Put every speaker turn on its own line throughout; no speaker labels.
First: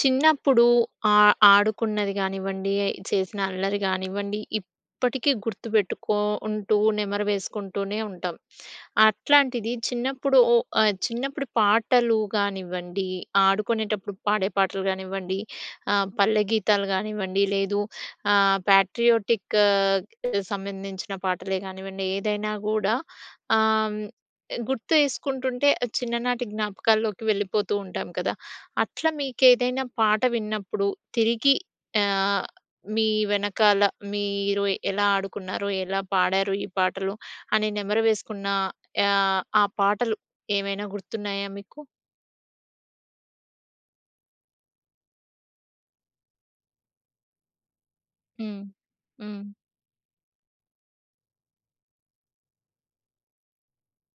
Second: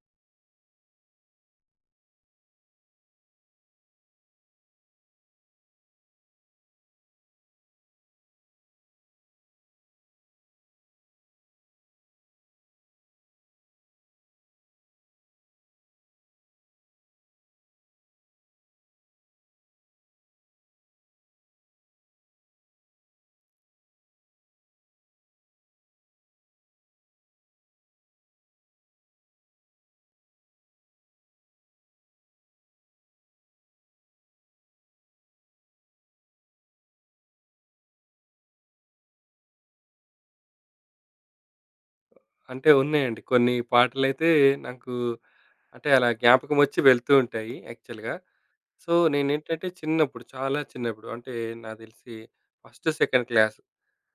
చిన్నప్పుడు ఆహ్, ఆడుకున్నది కానివ్వండి, చేసిన అల్లరి గానివ్వండి, ఇప్పటికి గుర్తుపెట్టుకో ఉంటూ, నెమరు వేసుకుంటూనే ఉంటం. అట్లాంటిది చిన్నప్పుడు ఓహ్! ఆహ్, చిన్నప్పుడు పాటలు గానివ్వండి, ఆడుకునేటప్పుడు పాడే పాటలు గానివ్వండి, ఆహ్, పల్లె గీతాలు గానివ్వండి. లేదు, ఆహ్, పాట్రియోటిక్ ఆహ్, ఎ సంబంధించిన పాటలే గానివ్వండి. ఏదైనా గూడా, ఆహ్, హ్మ్, ఎ గుర్తు చేసుకుంటుంటే చిన్ననాటి జ్ఞాపకాల్లోకి వెళ్ళిపోతూ ఉంటాం కదా! అట్ల మీకేదైనా పాట విన్నప్పుడు, తిరిగి ఆహ్, మీ వెనకాల మీరు ఎలా ఆడుకున్నారో, ఎలా పాడారు ఈ పాటలు, అని నెమరు వేసుకున్న ఆహ్, ఆ పాటలు ఏవైనా గుర్తున్నాయా మీకు?
అంటే ఉన్నాయండి. కొన్ని పాటలైతే, నాకు అంటే అలా జ్ఞాపకమొచ్చి వెళ్తూ ఉంటాయి యాక్చువల్‌గా.
హ్మ్,
సో,
హ్మ్.
నేనేంటంటే చిన్నప్పుడు, చాలా చిన్నప్పుడు అంటే, నా దెలిసి first second class,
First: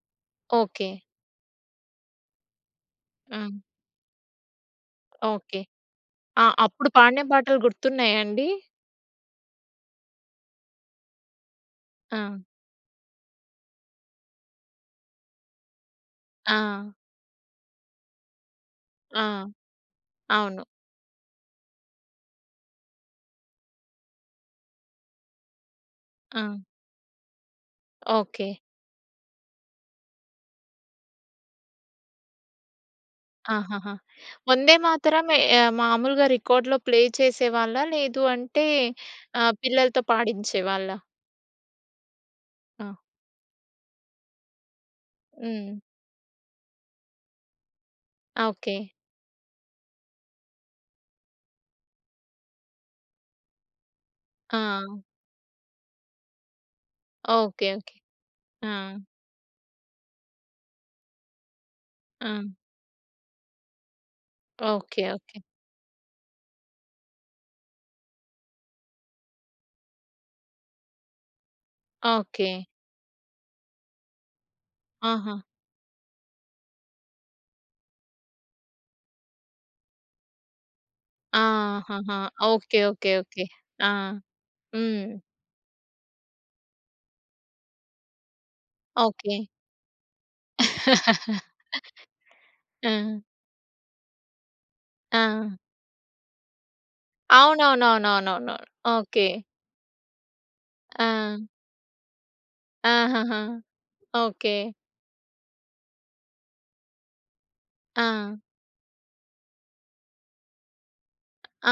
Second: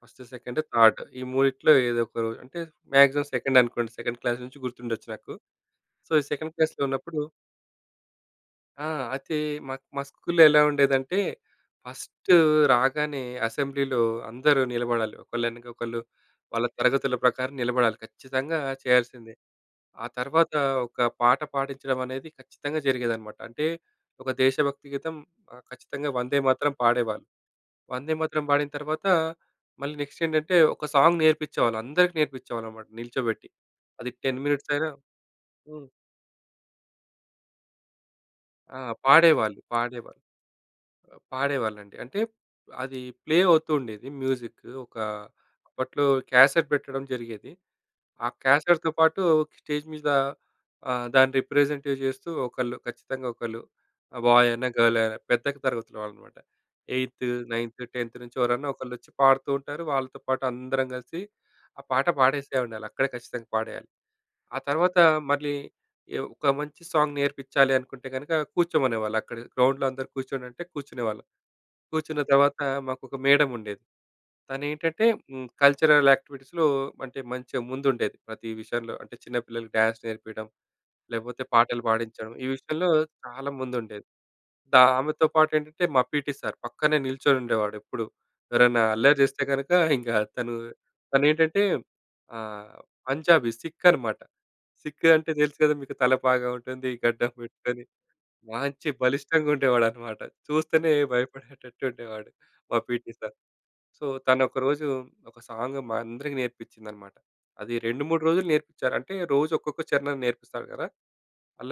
first, second,
okay.
థాడ్. ఈ మూడిట్లో ఏదొకో అంటే, మాక్సిమం
హ్మ్.
సెకండ్ అనుకోండి. సెకండ్ క్లాస్ నుంచి గుర్తుండచ్చు నాకు.
ఓకే.
సో, ఈ
ఆ!
సెకండ్ క్లాస్‌లో
అప్పుడు
ఉన్నప్పుడు
పాడిన పాటలు గుర్తున్నాయా అండి?
ఆ! ఐతే మాక్ మా స్కూల్‌లో ఎలా ఉండేదంటే, ఫస్టు
ఆ!
రాగానే అసెంబ్లీలో అందరూ నిలబడాలి. ఒకళ్ళెనక ఒకళ్ళు, వాళ్ళ
ఆ!
తరగతుల ప్రకారం నిలబడాలి. ఖచ్చితంగా
ఆ!
చేయాల్సిందే. ఆ తర్వాత,
అవును.
ఒక పాట పాడించడమనేది ఖచ్చితంగా జరిగేదనమాట. అంటే, ఒక దేశభక్తి గీతం, ఆహ్, ఖచ్చితంగా
ఆ!
'వందేమాతరం' పాడేవాళ్ళు. 'వందేమాతరం'
ఓకే.
బాడిన తర్వాత, మళ్ళీ నెక్స్ట్ ఏంటంటే, ఒక సాంగ్ నేర్పించేవాళ్ళు. అందరికి నేర్పించేవాళ్ళనమాట నిల్చోబెట్టి.
ఆహహా!
అది 10 మినిట్స్ అయినా
'వందేమాతరం' ఎ ఆహ్,
హ్మ్.
మామూలుగా రికార్డ్‌లో ప్లే చేసేవాళ్ళా? లేదు అంటే,
ఆ!
ఆహ్,
పాడేవాళ్ళు.
పిల్లలతో
పాడేవాళ్ళు.
పాడించేవాళ్ళా?
అ పాడేవాళ్ళండి. అంటే
ఆ!
అది ప్లే అవుతూ ఉండేది మ్యూజిక్. ఒక
హ్మ్.
అప్పట్లో క్యాసెట్ పెట్టడం జరిగేది. ఆ
ఆ! ఓకే.
క్యాసెట్‌తో పాటు స్టేజ్ మీద ఆహ్, దాన్ని రిప్రజెంటే చేస్తూ, ఒకళ్ళు ఖచ్చితంగా ఒకళ్ళు ఆహ్, బాయ్ అయినా, గర్ల్
ఆ!
అయినా పెద్దకి తరగతుల వాళ్ళు మాట. Eighth,
okay.
Ninth,
okay.
10థ్ నుంచి ఎవరన్నా
ఆ!
ఒకళ్ళొచ్చి పాడుతూ ఉంటారు. వాళ్ళతో పాటు అందరం కలిసి, ఆ పాట
ఆ!
పాడేసే ఉండాలి. అక్కడే ఖచ్చితంగా పాడేయాలి. ఆ తర్వాత
ఓకే. ఓకే.
మళ్ళీ ఎ ఒక మంచి సాంగ్ నేర్పిచ్చాలి అనుకుంటే గనక, కూర్చోమనేవాళ్ళక్కడ. గ్రౌండ్‌లో అందరూ కూర్చోండంటే, కూర్చునేవాళ్ళం. కూర్చున్న తర్వాత
ఓకే.
మాకొక మేడమ్ ఉండేది. తనేంటంటే,
ఆహా!
హ్మ్, కల్చరల్ యాక్టివిటీస్‌లో అంటే మంచిగ ముందుండేది. ప్రతి విషయంలో అంటే చిన్న పిల్లలకి డ్యాన్స్ నేర్పియడం, లేపోతే పాటలు
ఆహహా!
పాడించడం, ఈ
ఓకే.
విషయంలో
ఓకే. ఓకే.
చాలా
ఆ!
ముందుండేది. చా
హ్మ్.
ఆమెతో పాటేంటంటే, మా పీటీ సార్, పక్కనే నిల్చొనుండేవాడెప్పుడూ. ఎవరైనా అల్లరి
ఓకే.
చేస్తే కనక, ఇంక తను తనేంటంటే, ఆహ్,
ఆ!
పంజాబీ, సిక్కనమాట. సిక్కు అంటే
ఆ!
తెలుసు కదా మీకు! తల పాగా ఉంటుంది. గడ్డం పెట్టుకొని
అవునవునవునవునవును.
మాంచి
ఓకే.
బలిష్టంగా ఉండేవాడనమాట. చూస్తేనే
ఆ!
భయపడేటట్టుండేవాడు మా పీటీ సార్.
ఆహహా!
So,
okay.
తనొకరోజు ఒక సాంగ్ మా అందరికీ నేర్పించిందనమాట. అది 2, 3
ఆ!
రోజులు నేర్పిచ్చారు. అంటే రోజొక్కొక్క చరణం నేర్పిస్తాడు కదా!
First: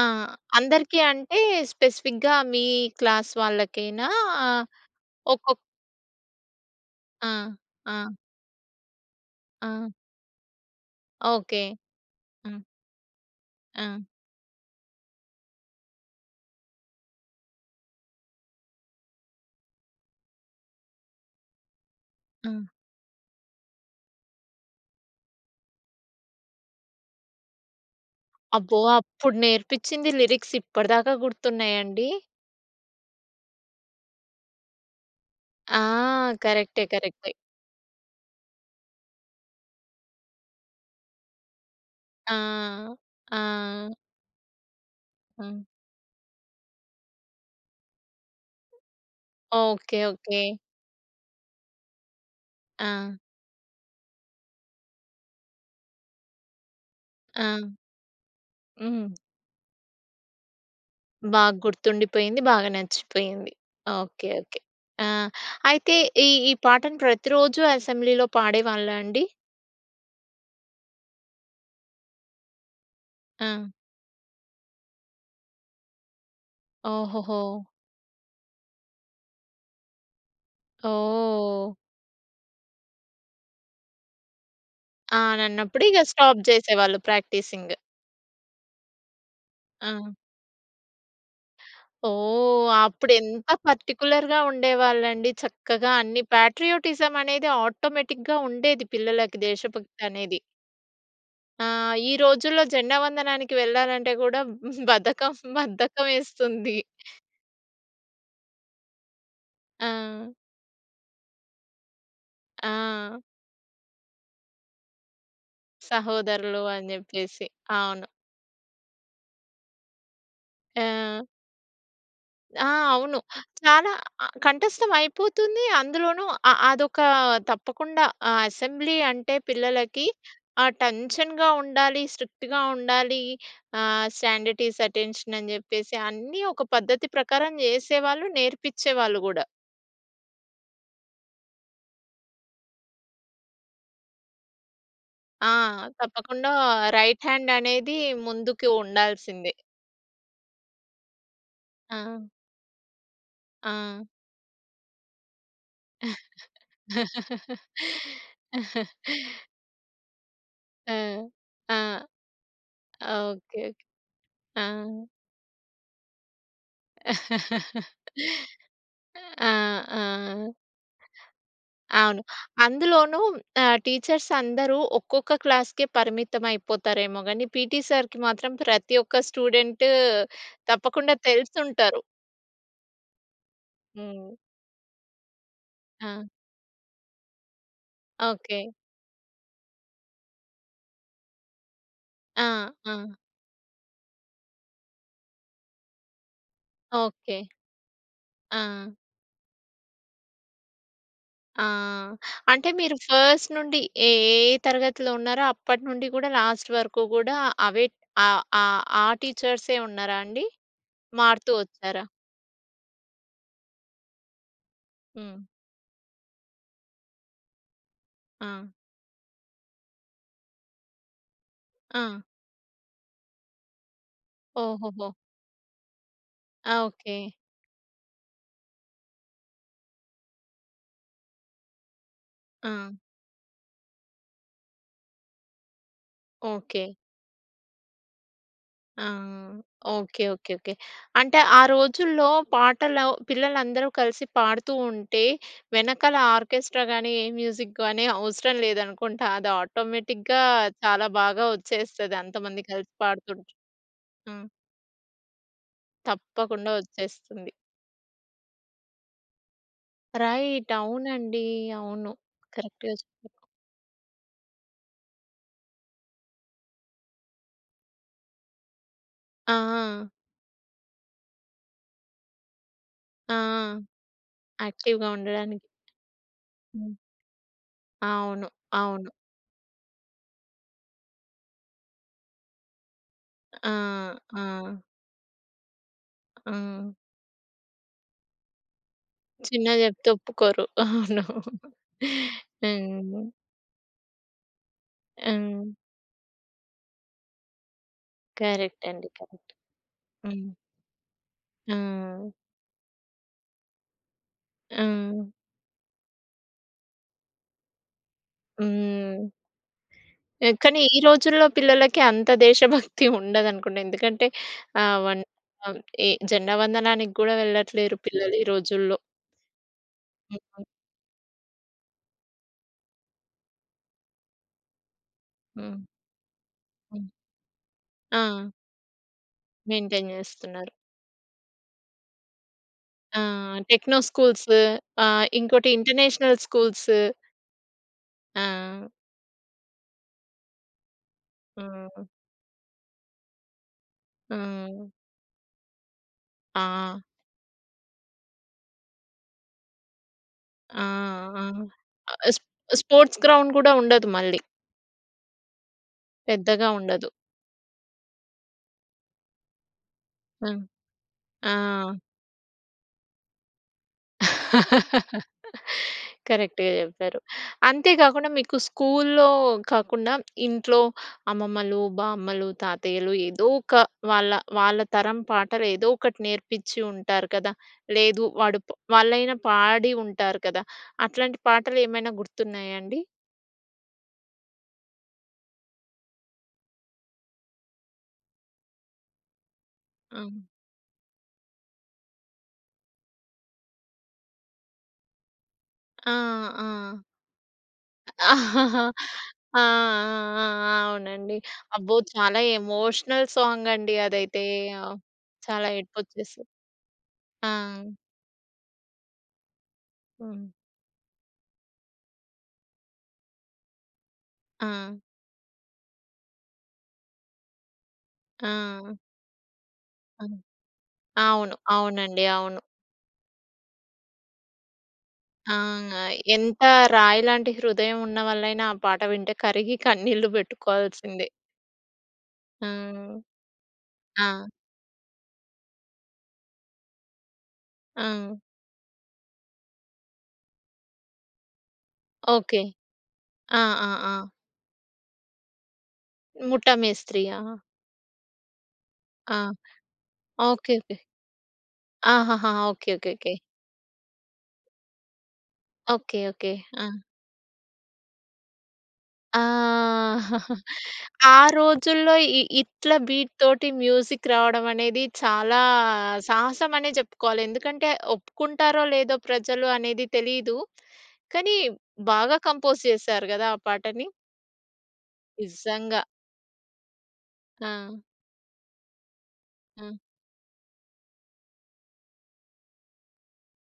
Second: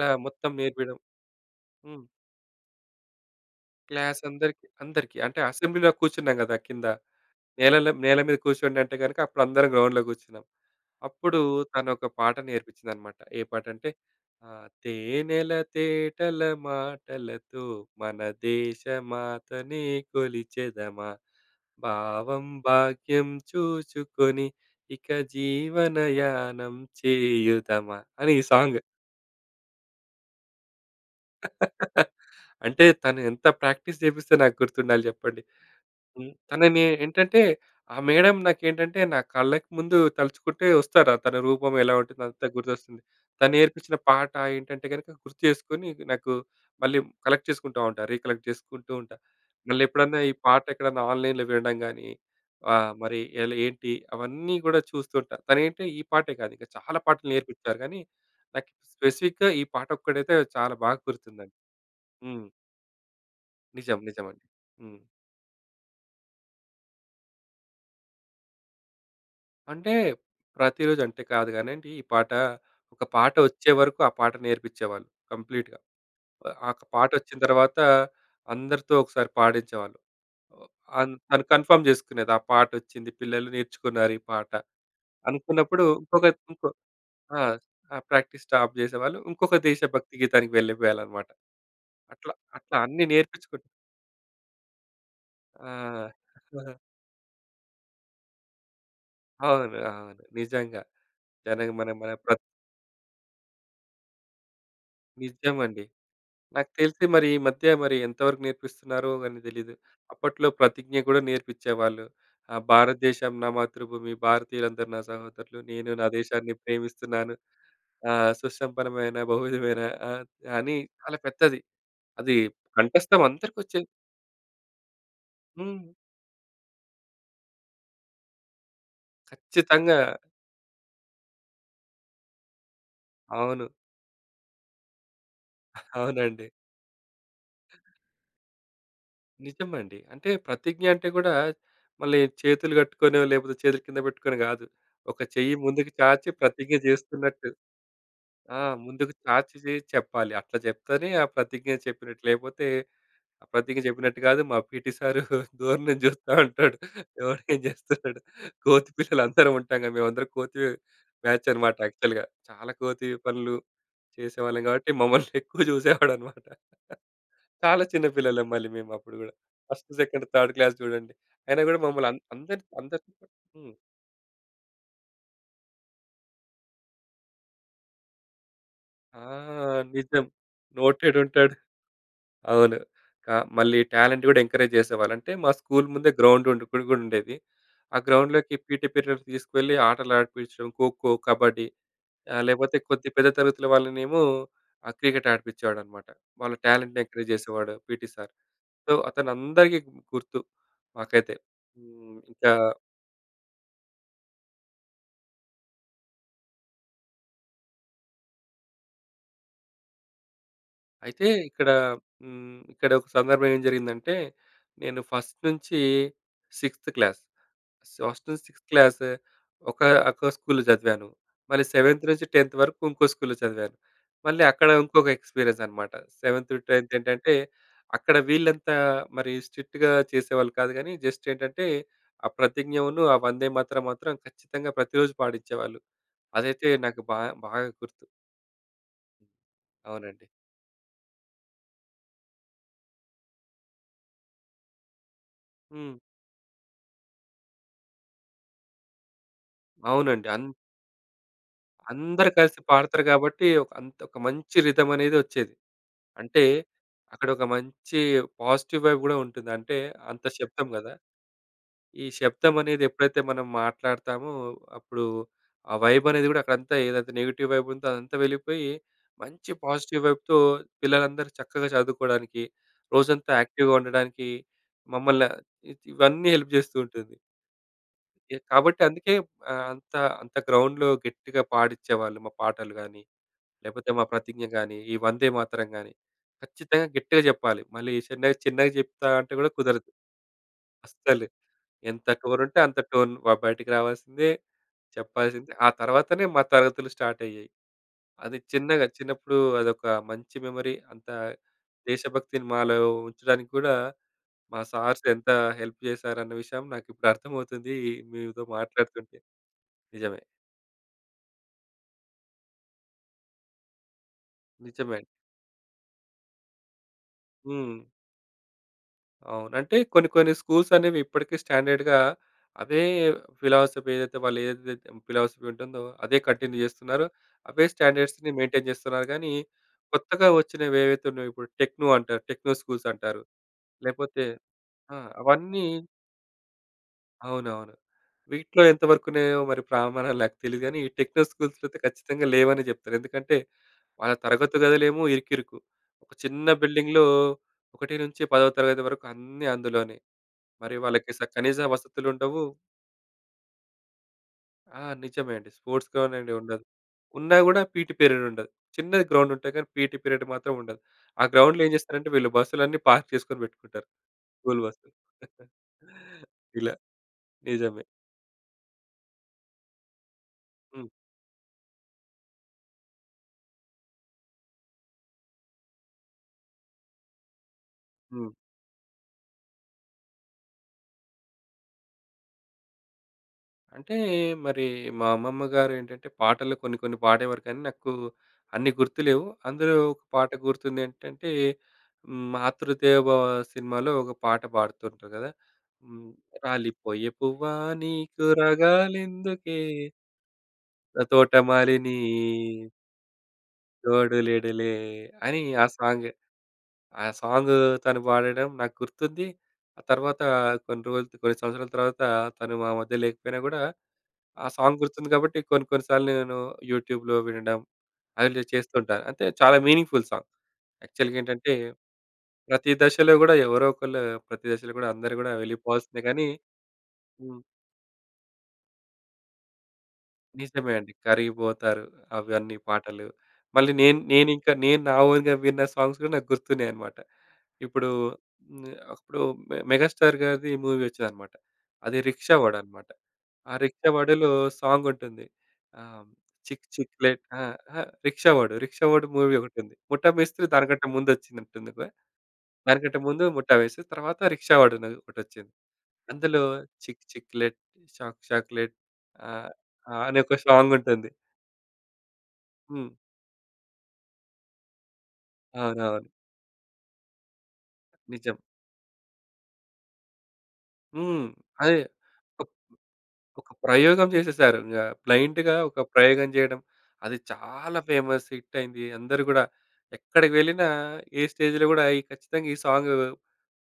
ఆ!
మొత్తం నేర్పియడం
అందరికి అంటే,
హ్మ్.
స్పెసిఫిక్‌గా మీ క్లాస్ వాళ్ళకేనా ?ఆహ్,
క్లాసందరికీ, అందరికీ. అంటే
ఒకొక్
అసెంబ్లీలో కూర్చున్నాం గదా! కింద.
ఆ!
నేలలం
ఆ!
నేల మీద కూసోండంటే గనక, అప్పుడు అందరం
ఆ!
గ్రౌండ్‌లో కూర్చున్నాం. అప్పుడు
ఓకే.
తనొక పాట
హ్మ్.
నేర్పించిందనమాట. ఏ పాటంటే,
ఆ!
ఆహ్, తేనెల తేటల మాటలతో, మన దేశ మాతని కొలిచెదమా. భావం
హ్మ్.
భాగ్యం చూసుకొని, ఇక జీవనయానం చేయుదమా. అని ఈ సాంగ్.
అబ్బో! అప్పుడు నేర్పించింది లిరిక్స్ ఇప్పటిదాకా గుర్తున్నాయాండి?
అంటే, తను ఎంత ప్రాక్టీస్ చేపిస్తే, నాకు గుర్తుండాలి జెప్పండి!
ఆ!
హ్మ్.
కరెక్టే.
తనని
కరెక్టే.
ఏంటంటే, ఆ మేడం నాకేంటంటే నా కళ్ళకి ముందు తలుచుకుంటే వస్తారు. తన రూపం ఎలా ఉంటుందో,
ఆ!
అంతా గుర్తొస్తుంది. తను
ఆ!
నేర్పించిన పాట ఏంటంటే గనక గుర్తు
హ్మ్.
చేసుకొని, నాకు మళ్ళీ కలెక్ట్ చేసుకుంట ఉంటా. రీకలెక్ట్ జేసుకుంటూ ఉంటా.
ఓకే.
మళ్ళెప్పుడన్నా ఈ
ఓకే.
పాటెక్కడన్నా ఆన్లైన్‌లో వినడం గానీ, ఆహ్,
ఆ!
మరి ఎలా, ఏంటి, అవన్నీ గూడా చూస్తుంటా. తనైతే ఈ పాటే కాదు, ఇంకా చాలా పాటలు
ఆ!
నేర్పిచ్చారు. గానీ, నాకి
హ్మ్.
స్పెసిఫిక్‌గా ఈ పాటొక్కటైతే, చాలా బాగ
బాగ
గుర్తుందండి.
గుర్తుండిపోయింది.
హ్మ్.
బాగా నచ్చిపోయింది. ఆ!
నిజం.
ఓకే.
నిజమండి.
ఓకే.
హ్మ్.
ఆ! అయితే ఈ ఈ పాటను ప్రతిరోజు అసెంబ్లీ‌లో పాడేవాళ్ళా అండి?
అంటే ప్రతిరోజు అంటే కాదు కానండి ఈ పాట. ఒక పాట
ఆ!
వచ్చేవరకు ఆ పాట నేర్పిచ్ఛేవాళ్ళు కంప్లీట్‌గా. ఆ ఒక పాట వచ్చిన
ఓహోహో!
తర్వాత అందరితో ఒకసారి పాడిచ్ఛేవాళ్ళు. ఆ తన్ తను
ఓహ్!
కన్ఫర్మ్ చేసుకునేది ఆ పాటొచ్చింది పిల్లలు నేర్చుకున్నారు ఈ పాట.
ఆ!
అనుకున్నప్పుడు
అన్నప్పుడు ఇగ
ఇంకొక
స్టాప్
ఇంకో
చేసేవాళ్ళు
ఆ!
ప్రాక్టీసింగ్.
ఆ! ప్రాక్టీస్ స్టాప్ చేసేవాళ్ళు. ఇంకొక
ఆ!
దేశభక్తి గీతానికి వెళ్లిపోయాలన్నమాట. అట్లా
ఓహ్!
అట్లా అన్నీ
అప్పుడు ఎంత
నేర్పించుకుంటు
పార్టిక్యులర్‌గా ఉండేవాళ్ళండి. చక్కగా
ఆ!
అన్ని పేట్రియోటిజం అనేది ఆటోమేటిక్‌గా ఉండేది. పిల్లలకి
అవునండి.
దేశభక్తి
అవును
అనేది.
నిజంగా.
ఆ!
దానికి మన మన
ఈ
ప్ర
రోజుల్లో జెండా వందనానికి వెళ్ళాలంటే కూడా బద్ధకం,
నిజమండి.
బద్ధకం
నాకు
వేస్తుంది.
తెలిసి మరి ఈ మధ్య మరి ఎంత వరకు నేర్పిస్తున్నారో కాని తెలీదు.
ఆ!
అప్పట్లో ప్రతిజ్ఞ కూడా నేర్పిచ్ఛేవాళ్ళు. ఆ!
ఆ!
"భారతదేశం నా మాతృభూమి భారతీయులందరూ నా సహోదరులు నేను నా దేశాన్ని
సహోదరులు అని
ప్రేమిస్తున్నాను
చెప్పేసి. అవును.
ఆహ్, సుసంపన్నమైన బహువిధమైన", ఆహ్, అని చాలా
ఆ!
పెద్దది. అది
ఆ! అవును.
కంఠస్థం అందరికి వచ్ఛేది.
చాలా అ కంఠస్తం అయిపోతుంది.
హ్మ్.
అందులోనూ అ అదొక తప్పకుండా అసెంబ్లీ అంటే
ఖచ్చితంగా.
పిల్లలకి ఆ టెన్షన్‌గ ఉండాలి, స్ట్రిక్ట్‌గా ఉండాలి,
అవును.
ఆహ్, స్టాండ్‌టీజ్, అటెన్షన్ అని చెప్పేసి అన్నీ
అవునండి.
ఒక పద్ధతి ప్రకారం చేసేవాళ్ళు నేర్పిచేవాళ్ళు కూడా.
నిజమండి. అంటే ప్రతిజ్ఞ అంటే కూడా మళ్ళీ చేతులు కట్టుకోనో లేకపోతే చేతులు కింద పెట్టుకొని కాదు. ఒక
ఆ!
చెయ్యి ముందుకు చాచి
తప్పకుండా
ప్రతిజ్ఞ
రైట్
చేస్తున్నట్టు.
హాండ్ అనేది
ఆ!
ముందుకు
ముందుకు
ఉండాల్సిందే.
చాచి చేసి చెప్పాలి. అట్లా చెప్తేనే ఆ ప్రతిజ్ఞ చెప్పినట్లు.
ఆ!
లేపోతే ప్రతిజ్ఞ
ఆ!
చెప్పినట్టు కాదు. మా పీటీ సారు దూరం నుంచి చూస్తా ఉంటాడు. ఎవరు ఏం చేస్తున్నాడు. కోతి పిల్లలు అందరం ఉంటాం కదా! మేమందరం కోతి
ఆ!
బ్యాచ్
ఆ!
అన్నమాట యాక్చువల్‌గా. చాలా కోతి పనులు
ఓకే. ఓకే.
చేసేవాళ్ళం.
ఆ!
కాబట్టి మమ్మల్ని ఎక్కువ చూసేవాడు అన్నమాట. చాలా చిన్న పిల్లలం మళ్ళీ మేము అప్పుడు కూడా
ఆ!
ఫస్ట్, సెకండ్, థర్డ్
ఆ!
క్లాస్ చూడండి. అయినా కూడా మమ్మల్ని అం
అవును.
అందరి‌‌ని, అందరి‌‌ని
అందులోనూ
హ్మ్.
ఆహ్, టీచర్స్ అందరూ ఒక్కొక్క క్లాస్‌కే పరిమితమైపోతారేమో గాని. పీటీ సర్‌కి మాత్రం ప్రతి
ఆ!
ఒక్క స్టూడెంటు
నిజం నోటేడ్
తప్పకుండా
ఉంటాడు.
తెలుసుంటారు.
అవును క మళ్ళీ టాలెంట్
హ్మ్.
కూడా ఎంకరేజ్ చేసేవాళ్ళు. అంటే మా స్కూల్ ముందే
ఆ!
గ్రౌండ్ ఉండే ఇప్పుడు కూడా ఉండేది. ఆ గ్రౌండ్‌లోకి
ఓకే.
పీటీ పీరియడ్ తీసుకువెళ్ళి ఆటలు ఆడిపించడం. ఖోఖో, కబడ్డీ, ఆహ్,
ఆ!
లేకపోతే కొద్ది
ఆ!
పెద్ద తరగతుల వాళ్ళనేమో ఆ క్రికెట్ ఆడిపిచేవాడు అన్నమాట. వాళ్ళ టాలెంట్‌ని ఎంకరేజ్
ఓకే.
చేసేవాడు పీటీ సర్. సో
ఆ!
అతన అందరికీ గు గుర్తు మాకైతే.
ఆ!
హ్మ్. ఇంకా
అంటే మీరు ఫస్ట్ నుండి ఏ, ఏ, ఏ తరగతిలో ఉన్నారో అప్పటి నుండి కూడా లాస్ట్ వరకు కూడా అవే ఆ, ఆ, ఆ టీచర్సే ఉన్నారా అండి?
అయితే
మారుతూ
ఇక్కడ
వచ్చారా?
హ్మ్, ఇక్కడ ఒక సందర్భం ఏం జరిగిందంటే. నేను ఫస్ట్
హ్మ్.
నుంచి 6త్ క్లాస్, ఫస్ట్ నుంచి
ఆ!
6త్ క్లాస్ ఒక, ఒక స్కూల్‌లో చదివాను. మళ్ళీ 7త్
ఆ!
నుంచి 10త్ వరకు ఇంకో స్కూల్‌లో చదివాను. మళ్ళీ అక్కడ ఇంకొక
ఓహోహో!
ఎక్స్‌పీరియన్స్ అన్నమాట. 7త్ టూ
ఆ!
10త్
ఓకే.
ఏంటంటే అక్కడ వీళ్ళంతా మరి స్ట్రిక్ట్‌గా చేసేవాళ్ళు కాదు. కానీ జస్ట్ ఏంటంటే ఆ
ఆ!
ప్రతిజ్ఞను ఆ వందేమాతరం మాత్రం ఖచ్చితంగా ప్రతిరోజూ పాడించేవాళ్ళు. అదైతే
ఓకే.
నాకు బాగా, బాగా గుర్తు.
ఆ! ఓకె,
అవునండి.
Okay, okay. అంటే ఆ రోజుల్లో పాటలు పిల్లలందరూ కలిసి పాడుతూ ఉంటే
హ్మ్.
వెనకాల ఆర్కెస్ట్రాగాని ఏ మ్యూజిక్‌గాని అవసరం లేదనుకుంటా. అది
అవునండి.
ఆటోమేటిక్‌గా
అన్
చాలా బాగా వచ్చేస్తది
అందరూ కలిసి
అంతమంది కలిసి
పాడుతరు కాబట్టి
పాడుతుంటే.
ఒక అంత్
హ్మ్.
మంచి రిథమ్ అనేదొచ్చేది. అంటే
తప్పకుండా
అక్కడ ఒక
వచ్చేస్తుంది.
మంచి పాజిటివ్ వైబ్ గూడా ఉంటుంది. అంటే అంత శబ్దం
రైట్.
కదా!
అవునండి.
ఈ
అవును.
శబ్దమనేది
కరెక్ట్‌గా
ఎప్పుడైతే
చెప్పారు.
మనం మాట్లాడతామో అప్పుడూ ఆ వైబ్ అనేది గూడా అక్కడ అంతే, ఏదైతే నెగెటివ్ వైబ్ ఉందో అదంతా వెళ్ళిపోయి, మంచి పాజిటివ్
ఆహ్!
వైబ్‌తో పిల్లలందరూ చక్కగా చదువుకోడానికి రోజంతా
ఆ!
యాక్టివ్‌గా ఉండడానికీ
యాక్టివ్‌గా
మమ్మల్ని
ఉండడానికి.
ఇవన్నీ హెల్ప్ జేస్తూ
హ్మ్.
ఉంటుంది. ఎ
అవును.
కాబట్టి
అవును.
అందుకే ఆహ్, అంత, అంత గ్రౌండ్‌లో గట్టిగా పాడిచ్చేవాళ్ళు. మా పాటలు గాని,
ఆ!
లేపోతే మా ప్రతిజ్ఞ
ఆ!
గాని, ఈ వందేమాతరం గాని, ఖచ్చితంగా
ఆ!
గట్టిగా చెప్పాలి. మళ్ళీ చిన్న చిన్నగా జెప్తా అంటే కూడా
చిన్నగ
కుదరదు.
జెప్తే ఒప్పుకోరు. అవును.
అస్సలు. ఎంత టోనుంటే అంత టోన్
హ్మ్.
బ బయటికి రావాల్సిందే. చెప్పాల్సిందే. ఆ
హ్మ్.
తర్వాతనే మా తరగతులు స్టార్ట్ అయ్యేయి. అది
కరెక్ట్
చిన్నగా
అండి.
చిన్నప్పుడు
కరెక్ట్.
అదొక మంచి
హ్మ్.
మెమరీ. అంత
ఆ!
దేశభక్తిని మాలో ఉంచడానికి కూడా మా సార్స్
ఆ!
ఎంత హెల్ప్ జేశారన్న విషయం నాకు ఇప్పుడర్థమవుతుందీ. మీతో మాట్లాడుతుంటే.
హ్మ్.
నిజమే!
పె కాని, ఈ రోజుల్లో పిల్లలకి అంత దేశభక్తి ఉండదనుకుంటా. ఎందుకంటే ఆహ్,
నిజమే.
వన్ ఆహ్, ఎ జెండా వందనానికి గూడా
హ్మ్.
వెళ్ళట్లేరు పిల్లలు ఈ రోజుల్లో.
అవును. అంటే కొన్ని, కొన్ని స్కూల్స్‌ అనేవి ఇప్పడికి స్టాండర్డ్‌గా అవే ఫిలాసఫీ ఏదైతే, వాళ్ళు ఏదైతే ఫిలాసఫీ ఉంటుందో
హ్మ్.
అదే కంటిన్యూ చేస్తున్నారు.
హ్మ్.
అవే స్టాండర్డ్స్‌ని
ఆ!
మెయిన్‌టైన్ జేస్తున్నారు గానీ
మెయిన్‌టైన్
కొత్తగా
జేస్తున్నారు.
వచ్చినవి ఏవైతే ఉన్నాయో ఇప్పుడు టెక్నో అంటారు. టెక్నో స్కూల్స్
ఆ!
అంటారు.
టెక్నో
లేకపోతే
స్కూల్సూ
ఆ!
ఆహ్,
అవన్నీ
ఇంకోటి ఇంటర్నేషనల్ స్కూల్సూ.
అవునవును. వీటిలో
ఆ!
ఎంతవరకు ఉన్నాయో మరి ప్రామాణాలు నాకు తెలిదు గానీ ఈ టెక్నో స్కూల్స్‌లో అయితే
ఆ!
ఖచ్చితంగా లేవనే జెప్తాను. ఎందుకంటే వాళ్ళ తరగతి
ఆ!
గదులేమో ఇరుకిరుకు. ఒక చిన్న
ఆ!
బిల్డింగ్‌లో ఒకటి నుంచి 10 వరకు అన్నీ అందులోనే. మరి
ఆ!
వాళ్ళకి స కనీస
ఆ!
వసతులుండవు.
స్పో స్పోర్ట్స్ గ్రౌండ్ గూడా ఉండదు మళ్ళీ.
ఆ! నిజమే అండి. స్పోర్ట్స్ గ్రౌండ్ అనేదుండదు.
పెద్దగా ఉండదు.
ఉన్నా గూడా పీటీ పీరియడ్ ఉండదు. చిన్నది గ్రౌండ్ ఉంటాయి గానీ పీటీ పీరియడ్
హ్మ్.
మాత్రముండదు. ఆ గ్రౌండ్‌లో ఏం
ఆ!
చేస్తారంటే వీళ్ళు బస్సులన్నీ పార్క్ చేసుకొని పెట్టుకుంటారు స్కూల్ బస్‌లు.
కరెక్ట్‌గా
ఇలా,
చెప్పారు.
నిజమే.
అంతే గాకుండా మీకు స్కూల్లో కాకుండా ఇంట్లో
హ్మ్.
అమ్మమ్మలు, బామ్మలు, తాతయ్యలు ఏదో ఒక వాళ్ళ, వాళ్ళ తరం పాటలు ఏదోకటి నేర్పిచ్చి ఉంటారు కదా! లేదు.
హ్మ్.
వాడు ప్ వాళ్ళైనా పాడి ఉంటారు కదా! అట్లాంటి పాటలేమైనా గుర్తున్నాయా అండి?
అంటే మరి మా అమ్మమ్మ గారు ఏంటంటే పాటలు కొన్ని కొన్ని పాడేవారు కానీ నాకు అన్ని గుర్తులేవు. అందులో ఒక పాట
ఆ!
గుర్తుంది ఏంటంటే హ్మ్, 'మాతృదేవొభవ' సినిమాలో ఒక పాట పాడుతుంటారు కదా! హ్మ్.
ఆ! ఆ!
రాలిపోయే పువ్వా నీకు
ఆ!
రగాలెందుకే
ఆ! ఆ!
ఆహ్,
అవునండి.
తోటమాలిని
అబ్బో! చాలా ఎమోషనల్ సాంగండి
తోడు
అదైతే.
లేడులే
ఆహ్,
అని ఆ
చాలా ఏడుపు
సాంగ్
వచ్చేసింది
ఆ
ఆ!
సాంగూ తను పాడడం నాకు గుర్తుంది. ఆ తర్వాత
హ్మ్.
కొన్ని రోజులు కొన్ని సంవత్సరాల తర్వాత తను మా మధ్య లేకపోయినా కూడా ఆ సాంగ్
ఆ!
గుర్తుంది. గాబట్టి కొన్ని కొన్ని సార్లు నేను యూట్యూబ్‌లో వినడం అవి నేను
ఆ!
చేస్తుంటాను. అంటే చాలా మీనింగ్‌ఫుల్
ఆ!
సాంగ్ యాక్చువల్‌గా
అవును.
ఏంటంటే
అవునండి. అవును.
ప్రతి దశలో కూడా ఎవరో ఒకళ్ళు ప్రతి దశలో కూడా అందరూ కూడా
ఆ!
వెళ్ళిపోవాల్సిందే గానీ,
ఎంత రాయి
హ్మ్.
లాంటి హృదయం ఉన్నవల్లైనా ఆ పాట వింటే కరిగి కన్నీళ్లు
నిజమే అండి.
పెట్టుకోవాల్సిందే
కరిగిపోతారు అవన్నీ
ఆ!
పాటలు. మళ్ళీ నేను నేను
అ!
ఇంకా నేను నా ఓన్‌గా విన్న సాంగ్స్ కూడా నాకు గుర్తున్నాయి అన్నమాట. ఇప్పుడు
ఆ!
మె అప్పుడు మె మెగాస్టార్ గారిది మూవీ వచ్చిందన్నమాట. అది రిక్షా వాడు
ఓకే.
అన్నమాట. ఆ
ఆ!
రిక్షా
ఆ! ఆ!
వాడులో సాంగ్ ఉంటుంది. ఆహ్, చిక్ చిక్ ప్లేట్
ముఠామేస్త్రీ.
ఆ!
ఆ?
అహ్! రిక్షా వాడు రిక్షా వాడు
ఆ!
మూవీ ఒకటి ఉంది. ముఠా మేస్త్రి
ఓకే.
దానికంటే
ఓకే.
ముందు వచ్చిందంటుంది గా!
ఆహాహా! ఓకే,
దానికంటే
ఓకే,
ముందు
ఓకే.
ముఠా మేస్త్రి తర్వాత రిక్షా వాడు అని ఒకటొచ్చింది
ఓకే,
అందులో
ఓకే. ఆ!
చిక్ చిక్లెట్ షాక్ చాక్లెట్
ఆ!
ఆహ్, అని ఒక సాంగ్ ఉంటుంది.
ఆ రోజుల్లో ఇ ఇట్ల
హ్మ్.
బీట్ తోటి మ్యూజిక్ రావడం అనేది చాలా
అవునవును.
సాహసం అనే చెప్పుకోవాలి ఎందుకంటే
నిజం.
ఒప్పుకుంటారో లేదో ప్రజలు అనేది తెలీదు.
హ్మ్.
కనీ
అదే.
బాగా
ఒక్
కంపోజ్ చేసారు గదా!
ఒక
ఆ పాటని?
ప్రయోగం చేసేసారు. యాహ్! బ్లైండ్‌గా ఒక
నిజంగా.
ప్రయోగం చేయడం అది చాలా
ఆ!
ఫేమస్ హిట్ అయింది. అందరూ గూడా
అ!
ఎక్కడికి వెళ్ళినా ఏ స్టేజ్‌లో గూడా ఖచ్చితంగా ఈ సాంగ్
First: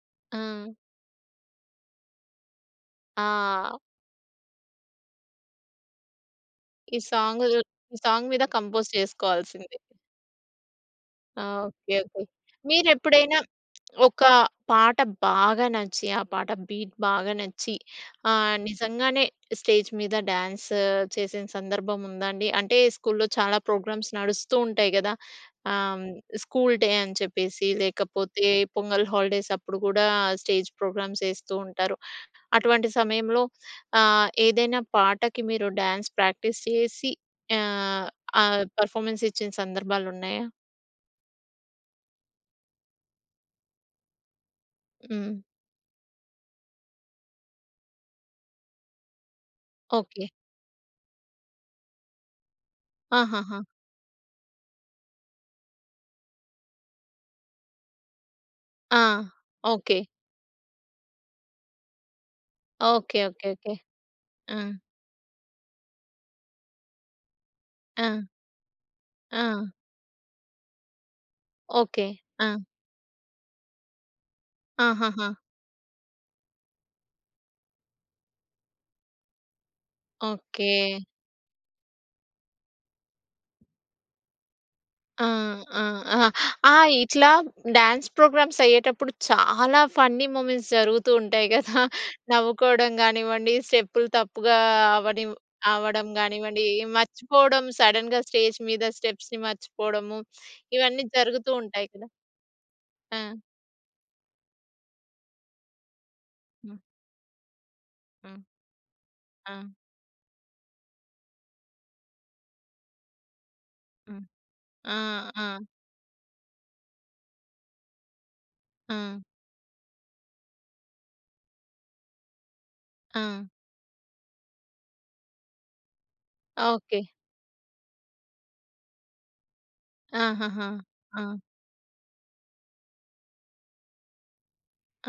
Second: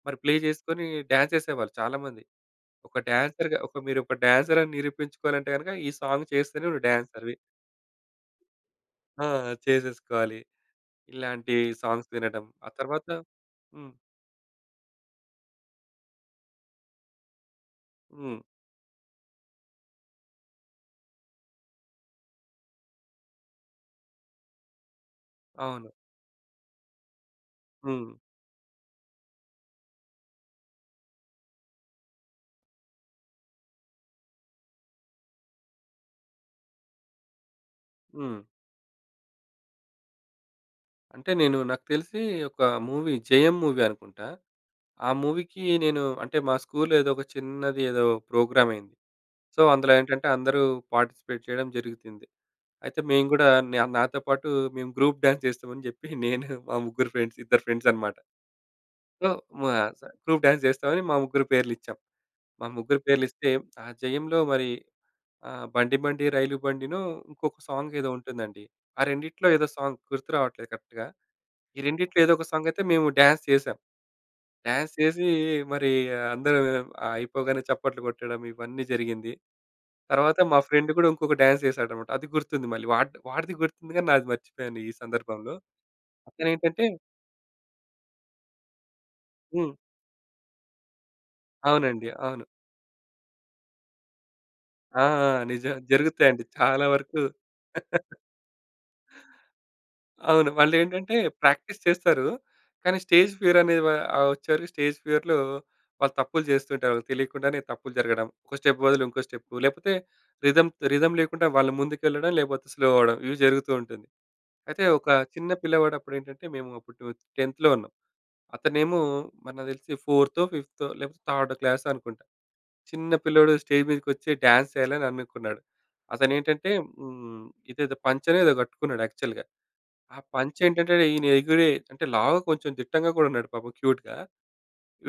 మరి ప్లే
ఆ!
చేసుకొని డాన్స్ చేసేవాళ్ళు చాలామంది. ఒక డాన్సర్‌గా
ఆ!
మీరు ఒక డాన్సర్ అని నిరూపించుకోవాలంటే గనుక ఈ సాంగ్ చేస్తేనే
ఈ
డాన్సర్‌వి
సాంగు సాంగ్ మీద కంపోజ్
ఆ!
చేసుకోవాల్సింది.
చేసేసుకోవాలి
ఆ!
ఇలాంటి
ఓకే.
Songs
okay.
వినడం. ఆ
మీరు
తర్వాత
ఎప్పుడైనా
హ్మ్.
ఒక పాట బాగా నచ్చి ఆ పాట బీట్ బాగా నచ్చి
హ్మ్.
ఆహ్, నిజంగానే స్టేజ్ మీద డ్యాన్స్ చేసిన సందర్భం ఉందా అండి? అంటే స్కూల్‌లో చాలా ప్రోగ్రామ్స్ నడుస్తూ ఉంటాయి గదా!
అవును.
ఆహ్, స్కూల్‌డే అని చెప్పేసి
హ్మ్.
లేకపోతే పొంగల్ హాలిడేస్ అప్పుడు కూడా స్టేజ్ ప్రోగ్రామ్స్ ఎస్తూంటారు. అటువంటి సమయంలో ఆహ్, ఏదైనా పాటకి మీరు డ్యాన్స్ ప్రాక్టీస్ చేసి ఆహ్,
హ్మ్.
ఆ! పర్‌ఫమెన్స్ ఇచ్చిన సందర్భాలున్నాయా?
అంటే నేను నాకు తెలిసీ ఒక మూవీ జయం మూవీ అనుకుంటా. ఆ
హ్మ్.
మూవీకీ నేను అంటే మా స్కూల్‌లో ఏదో ఒక చిన్నది ఏదో ప్రోగ్రామ్ అయ్యింది. సో అందులో
ఓకే.
ఏంటంటే అందరూ పార్‌టిసిపేట్ చేయడం జరిగుతుంది. అయితే మేము గూడా
ఆహాహా!
న్యామ్ నాతో పాటు మేము గ్రూప్ డాన్స్ చేస్తాం అని చెప్పి నేను మా ముగ్గురు ఫ్రెండ్స్, ఇద్దరు ఫ్రెండ్స్ అనమాట.
ఆ!
So
okay.
మాసా గ్రూప్ డాన్స్ చేస్తామని మా ముగ్గురు పేర్లు ఇచ్చాం. మా ముగ్గురు
ఓకె.
పేర్లు
ఓకె.
ఇస్తే
ఓకె.
ఆ జయంలో మరి
హ్మ్.
ఆహ్, 'బండి బండి రైలు' బండిను, ఇంకొక సాంగ్ ఏదో
ఆ!
ఉంటుందండి. ఆ రెండిట్లో ఏదో
ఆ!
సాంగ్ గుర్తురావట్లేదు కరెక్ట్‌గా. ఈ
ఓకె.
రెండిట్లో ఏదో ఒక
ఆ!
సాంగయితే మేము డాన్స్ చేసాం. డాన్స్ చేసీ
ఆహాహా!
మరి [unintelligible] అయిపోగానే చప్పట్లు కొట్టడం ఇవన్నీ జరిగింది. తరువాత మా ఫ్రెండ్
ఓకే.
కూడా ఇంకొక డాన్స్ చేసాడనమాట. అది గుర్తుంది మళ్ళీ. వాడ్ వాడిది గుర్తుంది గాని నాది మర్చిపోయాను. ఈ
ఆ!
సందర్భంలో
ఆ! అహా!
అతను
ఆ
ఏంటంటే
ఇట్లా డ్యాన్స్ ప్రోగ్రామ్స్ అయ్యేటప్పుడు
హ్మ్.
చాలా ఫన్నీ మూమెంట్స్ జరుగుతూ ఉంటాయి గదా!
అవునండి. అవును.
నవ్వుకోవడం గానివ్వండి స్టెప్పులు తప్పుగా
ఆ!
అవ్వనివ్
నిజం.
అవ్వడం
జరుగుతాయండి.
గానివ్వండి.
చాలా వరకు
మర్చిపోవడం సడెన్‌గా స్టేజ్ మీద స్టెప్స్‌ని మర్చిపోవడము
అవును. వాళ్ళు
ఇవన్నీ
ఏంటంటే
జరుగుతూ
ప్రాక్టీస్
ఉంటాయి కదా!
చేస్తారు. కానీ స్టేజ్
ఆ!
ఫియర్ అనే వా ఆహ్, వచ్చారు. స్టేజ్ ఫియర్‌లో వాళ్ళు తప్పులు
హ్మ్.
జేస్తుంటారు. వాళ్ళకి తెలియకుండానే తప్పులు జరగడం.
హ్మ్.
ఒక స్టెప్ బదులు ఇంకో స్టెపు.
ఆ!
లేపోతే రిథమ్ రిథమ్ లేకుండా వాళ్ళు ముందుకెళ్లడం లేకపోతే స్లో అవ్వడం ఇవి జరుగుతూ ఉంటుంది.
హ్మ్.
అయితే
ఆ!
ఒక
ఆ!
చిన్న పిల్లవాడు అప్పుడు ఏంటంటే మేము అప్పుడు 12త్ టెన్త్‌లో ఉన్నాం. అతనేమో
ఆ!
మరి నాకు తెలిసి ఫోర్తో ఫిఫ్తో లేకపోతే థర్డ్ క్లాస్ అనుకుంటా. చిన్న
ఆ!
పిల్లోడు స్టేజ్ మీదకి వచ్చి డ్యాన్స్ చేయాలని అనుకున్నాడు. అతను ఏంటంటే
ఓకే.
హ్మ్. ఇదేదో పంచనో ఏదో గట్టుకున్నాడు యాక్చువల్‌గా. ఆ పంచా
ఆహాహా!
ఏంటంటేనీ
ఆ!
ఈని ఎగిరే అంటే లావు కొంచెం దిట్టంగా కూడా ఉన్నాడు పాపం క్యూట్‌గా.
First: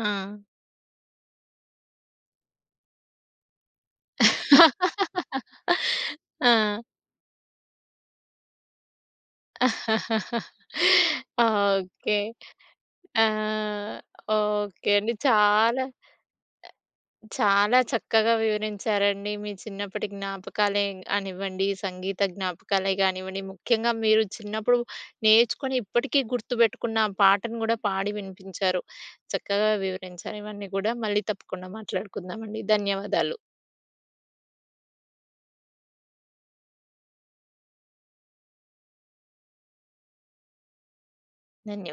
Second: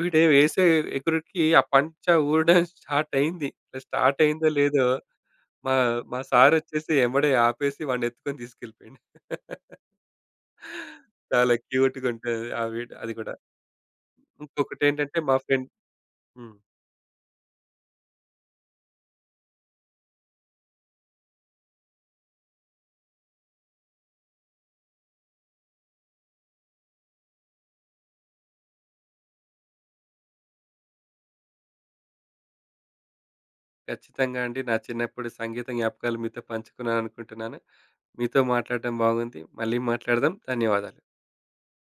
వీడు వేసే ఎగురిడికి ఆ పంచ ఊడడం స్టార్ట్ అయింది. స్టార్ట్ అయిందో లేదో మా మా సార్
ఆ!
వచ్చేసి ఎంబడే ఆపేసి వాడిని ఎత్తుకొని తీసుకెళ్ళిపోయిండు. చాలా క్యూట్‌గా
ఓకే.
ఉంటది. ఆ విడ్ అది
ఆ!
కూడా. ఇంకొకటి
ఓకే అండి.
ఏంటంటే మా ఫ్రెండ్
చాలా
హ్మ్.
చాలా చక్కగా వివరించారండి. మీ చిన్నప్పటి జ్ఞాపకాలే గానివ్వండి, సంగీత జ్ఞాపకాలే గానివ్వండి. ముఖ్యంగా మీరు చిన్నప్పుడు నేర్చుకుని ఇప్పటికీ గుర్తుపెట్టుకున్న పాటను గూడా పాడి వినిపించారు. చక్కగా వివరించారు. ఇవన్నీ గూడా మళ్ళీ తప్పకుండా మాట్లాడుకుందామండి. ధన్యవాదాలు.
కచ్చితంగా అండి. నా చిన్నప్పుడు సంగీత జ్ఞాపకాలు మీతో పంచుకున్నాను అనుకుంటున్నాను. మీతో మాట్లాడటం బాగుంది. మళ్ళీ మాట్లాడదాం. ధన్యవాదాలు.
ధన్య